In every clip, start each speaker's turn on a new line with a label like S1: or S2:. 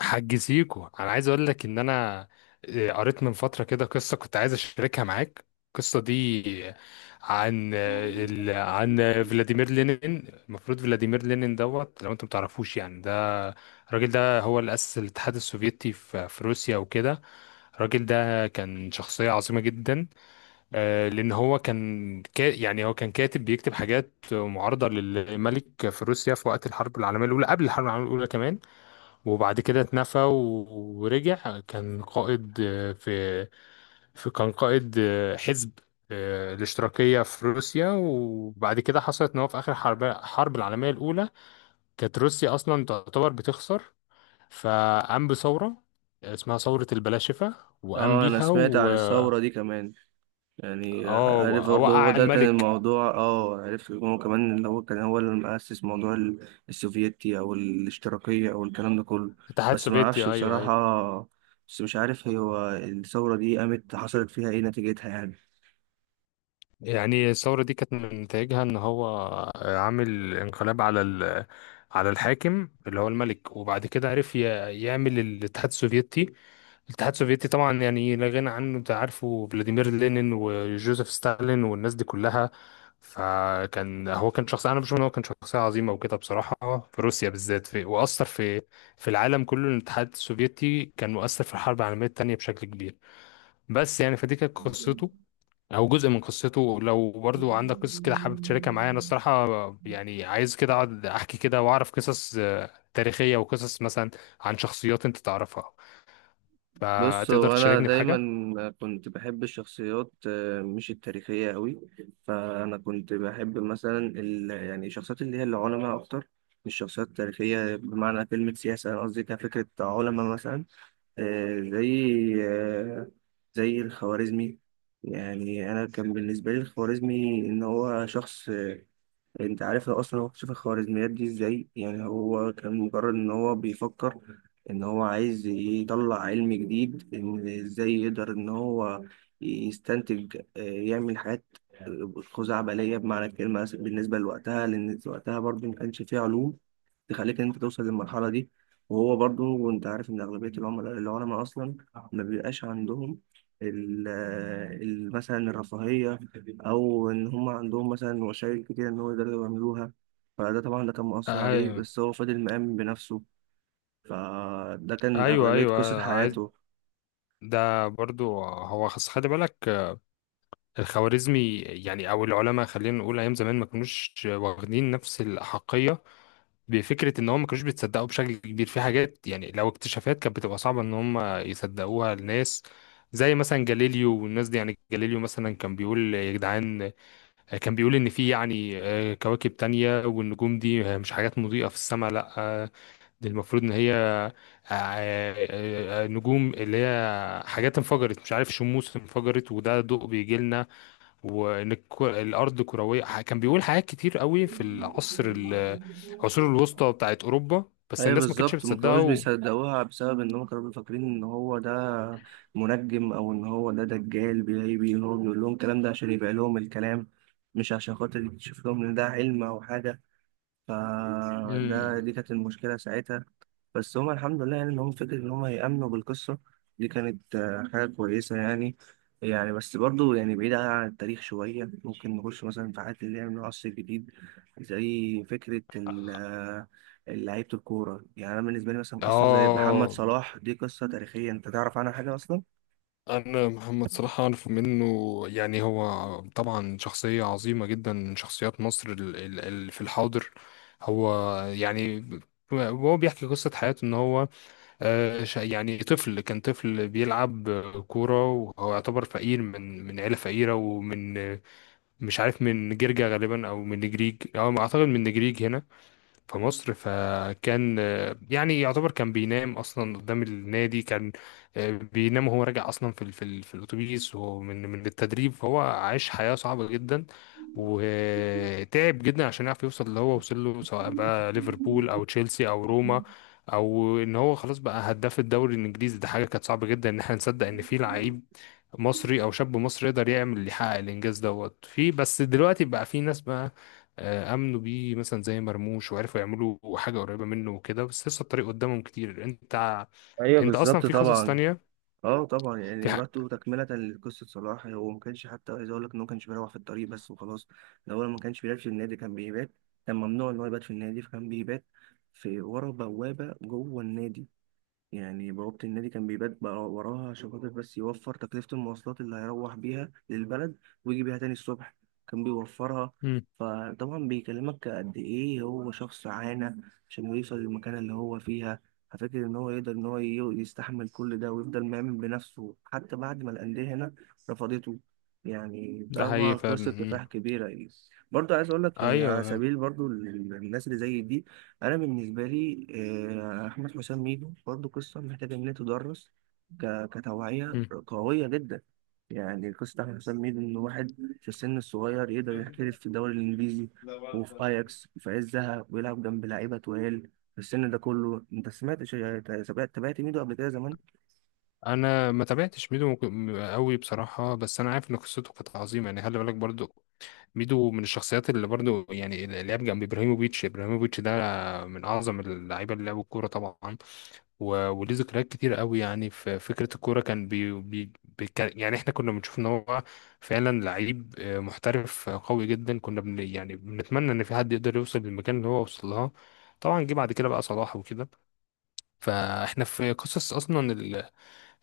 S1: حاج سيكو، انا عايز اقول لك ان انا قريت من فتره كده قصه كنت عايز اشاركها معاك. القصه دي عن فلاديمير لينين. المفروض فلاديمير لينين دوت. لو انت متعرفوش، يعني ده الراجل ده هو اللي اسس الاتحاد السوفيتي في روسيا وكده. الراجل ده كان شخصية عظيمة جدا. لأن هو كان كا يعني هو كان كاتب بيكتب حاجات معارضة للملك في روسيا في وقت الحرب العالمية الأولى، قبل الحرب العالمية الأولى كمان. وبعد كده اتنفى ورجع. كان قائد حزب الاشتراكية في روسيا. وبعد كده حصلت ان هو في اخر الحرب العالمية الاولى كانت روسيا اصلا تعتبر بتخسر، فقام بثورة اسمها ثورة البلاشفة، وقام
S2: اه، انا
S1: بيها
S2: سمعت
S1: و،
S2: عن الثورة دي كمان. يعني
S1: اه،
S2: عارف برضه هو
S1: وقع
S2: ده كان
S1: الملك.
S2: الموضوع، اه، عرفت إن هو كمان اللي هو كان هو اللي مؤسس موضوع السوفيتي او الاشتراكية او الكلام ده كله.
S1: الاتحاد
S2: بس ما
S1: السوفيتي.
S2: اعرفش
S1: ايوه، ايوه.
S2: بصراحة. بس مش عارف هو الثورة دي قامت، حصلت فيها ايه، نتيجتها يعني؟
S1: يعني الثورة دي كانت من نتائجها إن هو عامل انقلاب على الحاكم اللي هو الملك، وبعد كده عرف يعمل الاتحاد السوفيتي. الاتحاد السوفيتي طبعا يعني لا غنى عنه، أنت عارفه، فلاديمير لينين وجوزيف ستالين والناس دي كلها. فكان هو كان شخص، أنا بشوف إن هو كان شخصية عظيمة وكده بصراحة، في روسيا بالذات وأثر في العالم كله. الاتحاد السوفيتي كان مؤثر في الحرب العالمية التانية بشكل كبير. بس يعني فدي كانت قصته، او جزء من قصته. لو برضو عندك قصص كده حابب تشاركها معايا، انا الصراحه يعني عايز كده اقعد احكي كده واعرف قصص تاريخيه، وقصص مثلا عن شخصيات انت تعرفها
S2: بص،
S1: فتقدر
S2: هو انا
S1: تشاركني
S2: دايما
S1: بحاجه.
S2: كنت بحب الشخصيات، مش التاريخيه قوي. فانا كنت بحب مثلا يعني الشخصيات اللي هي العلماء اكتر، مش الشخصيات التاريخيه بمعنى كلمه سياسه. انا قصدي كفكره علماء مثلا، آه، زي آه، زي الخوارزمي. يعني انا كان بالنسبه لي الخوارزمي ان هو شخص، انت عارف هو اصلا هو اكتشف الخوارزميات دي ازاي؟ يعني هو كان مجرد ان هو بيفكر ان هو عايز يطلع علم جديد، ان ازاي يقدر ان هو يستنتج، يعمل حاجات خزعبلية بمعنى الكلمة بالنسبة لوقتها، لأن وقتها برضه ما كانش فيه علوم تخليك ان انت توصل للمرحله دي. وهو برضو، وانت عارف ان اغلبيه العملاء العلماء اصلا ما بيبقاش عندهم ال- مثلا الرفاهيه، او ان هم عندهم مثلا وسائل كتير ان هو يقدروا يعملوها. فده طبعا ده كان مؤثر عليه،
S1: آه،
S2: بس هو فضل مآمن بنفسه. فده كان
S1: ايوه،
S2: اغلبيه قصه
S1: ايوه. عايز
S2: حياته.
S1: ده برضو. هو خلي بالك. الخوارزمي يعني، او العلماء، خلينا نقول ايام زمان ما كانوش واخدين نفس الاحقيه بفكره ان هم ما كانوش بيتصدقوا بشكل كبير في حاجات. يعني لو اكتشافات كانت بتبقى صعبه ان هم يصدقوها الناس. زي مثلا جاليليو والناس دي، يعني جاليليو مثلا كان بيقول يا جدعان، كان بيقول ان في يعني كواكب تانية، والنجوم دي مش حاجات مضيئة في السماء، لا، دي المفروض ان هي نجوم، اللي هي حاجات انفجرت، مش عارف، شموس انفجرت وده ضوء بيجي لنا. وان الارض كرويه، كان بيقول حاجات كتير قوي في العصور الوسطى بتاعت اوروبا. بس
S2: ايوه
S1: الناس ما كانتش
S2: بالظبط، ما
S1: بتصدقه
S2: كانوش بيصدقوها بسبب ان هم كانوا فاكرين ان هو ده منجم، او ان هو ده دجال بيبي ان هو بيقول لهم الكلام ده عشان يبيع لهم الكلام، مش عشان خاطر يكشف لهم ان ده علم او حاجه. فده
S1: امم.
S2: دي كانت المشكله ساعتها. بس هما الحمد لله، يعني إن هم فكرة إن هم يأمنوا بالقصة دي كانت حاجة كويسة يعني. يعني بس برضو، يعني بعيدة عن التاريخ شوية، ممكن نخش مثلا في حاجات اللي هي من العصر الجديد، زي فكرة لعيبة الكورة. يعني أنا بالنسبة لي مثلا قصة زي محمد
S1: اه،
S2: صلاح دي قصة تاريخية، أنت تعرف عنها حاجة أصلا؟
S1: انا محمد صلاح اعرف منه. يعني هو طبعا شخصيه عظيمه جدا من شخصيات مصر في الحاضر. هو يعني هو بيحكي قصة حياته ان هو كان طفل بيلعب كورة، وهو يعتبر فقير من عيلة فقيرة، ومن، مش عارف، من جرجا غالبا او من نجريج، او ما اعتقد من نجريج هنا في مصر. فكان يعني يعتبر كان بينام اصلا قدام النادي. كان بينام، وهو راجع اصلا في الاتوبيس، ومن من من التدريب. فهو عاش حياة صعبة جدا وتعب جدا عشان يعرف يوصل اللي هو وصل له، سواء بقى ليفربول او تشيلسي او روما، او ان هو خلاص بقى هداف الدوري الانجليزي. ده حاجة كانت صعبة جدا ان احنا نصدق ان في لعيب مصري او شاب مصري يقدر يحقق الانجاز دوت. في بس دلوقتي بقى في ناس بقى امنوا بيه مثلا زي مرموش، وعرفوا يعملوا حاجه قريبه منه وكده، بس لسه الطريق قدامهم كتير. انت ع-
S2: ايوه
S1: انت اصلا
S2: بالظبط
S1: في قصص
S2: طبعا.
S1: تانية.
S2: اه طبعا،
S1: في
S2: يعني
S1: ح...
S2: برضه تكملة لقصة صلاح، هو ما كانش حتى، عايز اقول لك ان هو ما كانش بيروح في الطريق بس وخلاص. الاول ما كانش بيلعب في النادي، كان بيبات، كان ممنوع ان هو يبات في النادي، فكان بيبات في ورا بوابة جوه النادي. يعني بوابة النادي كان بيبات بقى وراها عشان خاطر بس يوفر تكلفة المواصلات اللي هيروح بيها للبلد ويجي بيها تاني الصبح، كان بيوفرها.
S1: مم.
S2: فطبعا بيكلمك قد ايه هو شخص عانى عشان يوصل للمكانة اللي هو فيها. ففكر ان هو يقدر ان هو يستحمل كل ده ويفضل مؤمن بنفسه حتى بعد ما الأندية هنا رفضته. يعني
S1: ده
S2: طبعا
S1: حقيقي فعلا.
S2: قصة
S1: مم.
S2: كفاح كبيرة يعني. برضه عايز اقول لك، يعني على
S1: ايوه.
S2: سبيل برضه الناس اللي زي دي، انا بالنسبه لي احمد حسام ميدو برضه قصه محتاجه ان هي تدرس كتوعيه
S1: مم.
S2: قويه جدا. يعني قصه احمد حسام ميدو، ان واحد في السن الصغير يقدر يحترف في الدوري الانجليزي وفي اياكس في عزها ويلعب جنب لعيبه تقال في السن ده كله. انت سمعت تابعت ميدو قبل كده زمان؟
S1: انا ما تابعتش ميدو قوي بصراحه، بس انا عارف ان قصته كانت عظيمه. يعني خلي بالك برضو ميدو من الشخصيات اللي برضو يعني اللي لعب جنب ابراهيموفيتش. ابراهيموفيتش ده من اعظم اللعيبه اللي لعبوا الكوره طبعا، و- وليه ذكريات كتير قوي. يعني في فكرة الكورة، كان بي بي بي كان يعني احنا كنا بنشوف ان هو فعلا لعيب محترف قوي جدا. كنا بن يعني بنتمنى ان في حد يقدر يوصل للمكان اللي هو وصل لها. طبعا جه بعد كده بقى صلاح وكده. فاحنا في قصص اصلا ال-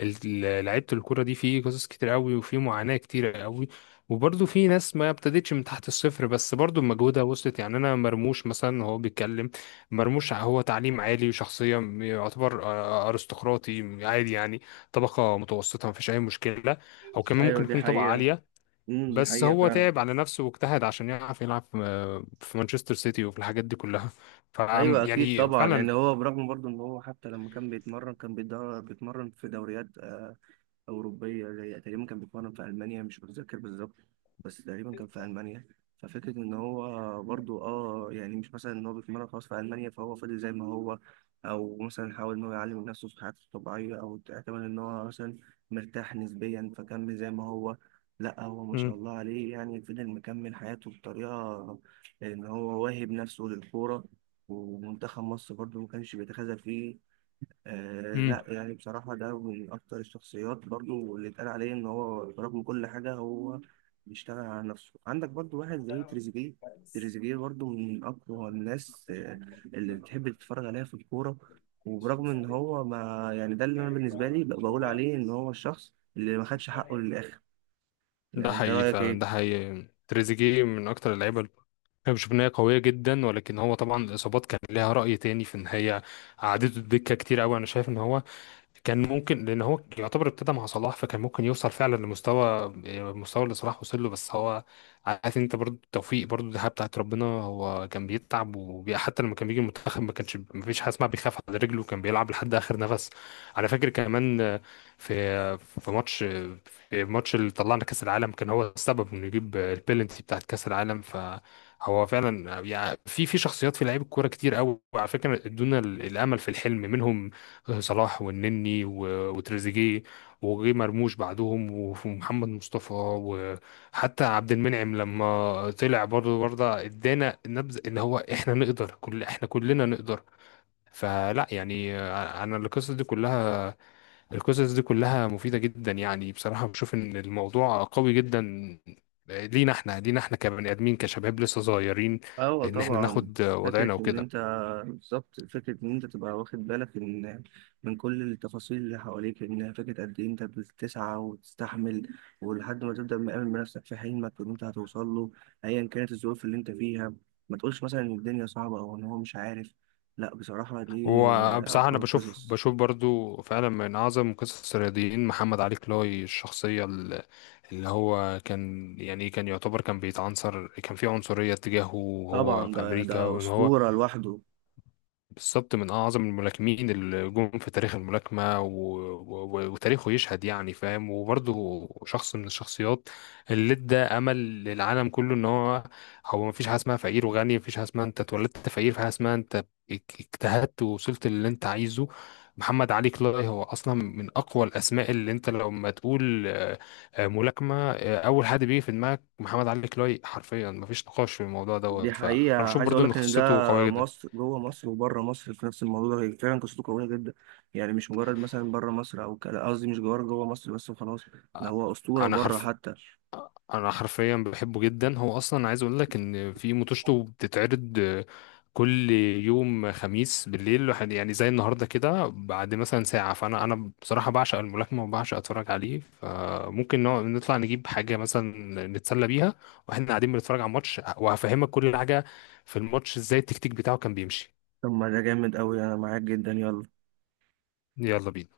S1: لعيبة الكرة دي، في قصص كتير قوي وفي معاناة كتير قوي. وبرضه في ناس ما ابتدتش من تحت الصفر، بس برضه بمجهودها وصلت. يعني انا مرموش مثلا، هو بيتكلم، مرموش هو تعليم عالي وشخصية يعتبر ارستقراطي عادي يعني، طبقة متوسطة، ما فيش اي مشكلة، او كمان
S2: ايوه
S1: ممكن
S2: دي
S1: يكون طبقة
S2: حقيقه.
S1: عالية.
S2: امم، دي
S1: بس
S2: حقيقه
S1: هو
S2: فعلا.
S1: تعب على نفسه واجتهد عشان يعرف يلعب في مانشستر سيتي وفي الحاجات دي كلها. ف
S2: ايوه اكيد
S1: يعني
S2: طبعا، يعني
S1: فعلا.
S2: هو برغم برضه ان هو حتى لما كان بيتمرن كان بيتمرن في دوريات أوروبية، زي تقريبا كان بيتمرن في ألمانيا، مش متذكر بالظبط، بس تقريبا كان في ألمانيا. ففكرة إن هو برضو، آه، يعني مش مثلا إن هو بيتمرن خلاص في ألمانيا فهو فضل زي ما هو، أو مثلا حاول إن هو يعلم من نفسه في حياته الطبيعية، أو اعتمد إن هو مثلا مرتاح نسبيا فكمل زي ما هو. لا، هو ما شاء
S1: مم.
S2: الله عليه، يعني فضل مكمل حياته بطريقة إن هو واهب نفسه للكورة. ومنتخب مصر برضو ما كانش بيتخاذل فيه. آه
S1: مم.
S2: لا، يعني بصراحة ده من أكتر الشخصيات برضو اللي اتقال عليه إن هو برغم كل حاجة هو بيشتغل على نفسه. عندك برضو واحد زي تريزيجيه، تريزيجيه برضو من أقوى الناس اللي بتحب تتفرج عليها في الكورة. وبرغم إن هو ما، يعني ده اللي أنا بالنسبة لي بقول عليه إن هو الشخص اللي ما خدش حقه للآخر.
S1: ده
S2: يعني أنت
S1: حقيقي
S2: رأيك
S1: فعلا، ده
S2: إيه؟
S1: حقيقي. تريزيجيه من أكتر اللعيبة اللي أنا بشوف إن هي قوية جدا، ولكن هو طبعا الإصابات كان ليها رأي تاني في إن هي قعدته الدكة كتير أوي. أنا شايف إن هو كان ممكن، لان هو يعتبر ابتدى مع صلاح، فكان ممكن يوصل فعلا لمستوى، المستوى اللي صلاح وصل له. بس هو، عارف انت، برضو التوفيق برضو دي حاجه بتاعت ربنا. هو كان بيتعب، وحتى لما كان بيجي المنتخب ما كانش، ما فيش حاجه اسمها بيخاف على رجله، كان بيلعب لحد اخر نفس. على فاكر كمان، في الماتش اللي طلعنا كاس العالم، كان هو السبب انه يجيب البيلنتي بتاعت كاس العالم. فهو فعلا، يعني في شخصيات في لعيب الكوره كتير قوي، وعلى فكره ادونا الامل في الحلم منهم. صلاح والنني و- وتريزيجيه، وجي مرموش بعدهم، وف- ومحمد مصطفى، وحتى عبد المنعم لما طلع برضه ادانا نبذه ان هو احنا كلنا نقدر. فلا يعني، انا القصص دي كلها مفيدة جدا يعني، بصراحة بشوف ان الموضوع قوي جدا لينا احنا، كبني ادمين كشباب لسه صغيرين،
S2: أيوة
S1: ان احنا
S2: طبعا.
S1: ناخد
S2: فكرة
S1: وضعنا
S2: إن
S1: وكده.
S2: أنت بالظبط، فكرة إن أنت تبقى واخد بالك إن من كل التفاصيل اللي حواليك، إن فكرة قد إيه أنت بتسعى وتستحمل ولحد ما تبدأ مآمن بنفسك في حلمك إن أنت هتوصل له، أيا كانت الظروف اللي أنت فيها. ما تقولش مثلا إن الدنيا صعبة أو إن هو مش عارف. لأ، بصراحة دي من
S1: وبصراحة انا
S2: أقوى
S1: بشوف
S2: القصص.
S1: بشوف برضو فعلا من اعظم قصص الرياضيين محمد علي كلاي. الشخصية اللي هو كان يعتبر كان بيتعنصر، كان في عنصرية تجاهه وهو
S2: طبعا
S1: في
S2: ده
S1: امريكا،
S2: ده
S1: وان هو
S2: أسطورة لوحده.
S1: بالظبط من أعظم الملاكمين اللي جم في تاريخ الملاكمة، وتاريخه يشهد يعني، فاهم. وبرضه شخص من الشخصيات اللي ادى أمل للعالم كله، إن هو مفيش حاجة اسمها فقير وغني، مفيش حاجة اسمها أنت اتولدت فقير، في حاجة اسمها أنت اجتهدت ووصلت للي أنت عايزه. محمد علي كلاي هو أصلا من أقوى الأسماء اللي أنت لما تقول ملاكمة، أول حد بيجي في دماغك محمد علي كلاي، حرفيا مفيش نقاش في الموضوع
S2: دي
S1: دوت. فأنا
S2: حقيقة،
S1: بشوف
S2: عايز
S1: برضه
S2: أقول
S1: إن
S2: لك إن ده
S1: قصته قوية جدا.
S2: مصر، جوه مصر وبره مصر في نفس الموضوع ده، هي فعلا قصته قوية جدا. يعني مش مجرد مثلا بره مصر أو كده، قصدي مش جوه جوه مصر بس وخلاص، ده هو أسطورة
S1: انا
S2: بره
S1: حرف
S2: حتى.
S1: انا حرفيا بحبه جدا. هو اصلا عايز اقول لك ان في موتوشته بتتعرض كل يوم خميس بالليل، يعني زي النهارده كده، بعد مثلا ساعه. فانا بصراحه بعشق الملاكمه وبعشق اتفرج عليه. فممكن نطلع نجيب حاجه مثلا نتسلى بيها واحنا قاعدين بنتفرج على الماتش، وهفهمك كل حاجه في الماتش، ازاي التكتيك بتاعه كان بيمشي.
S2: طب ما ده جامد أوي، أنا معاك جدا، يلا.
S1: يلا بينا.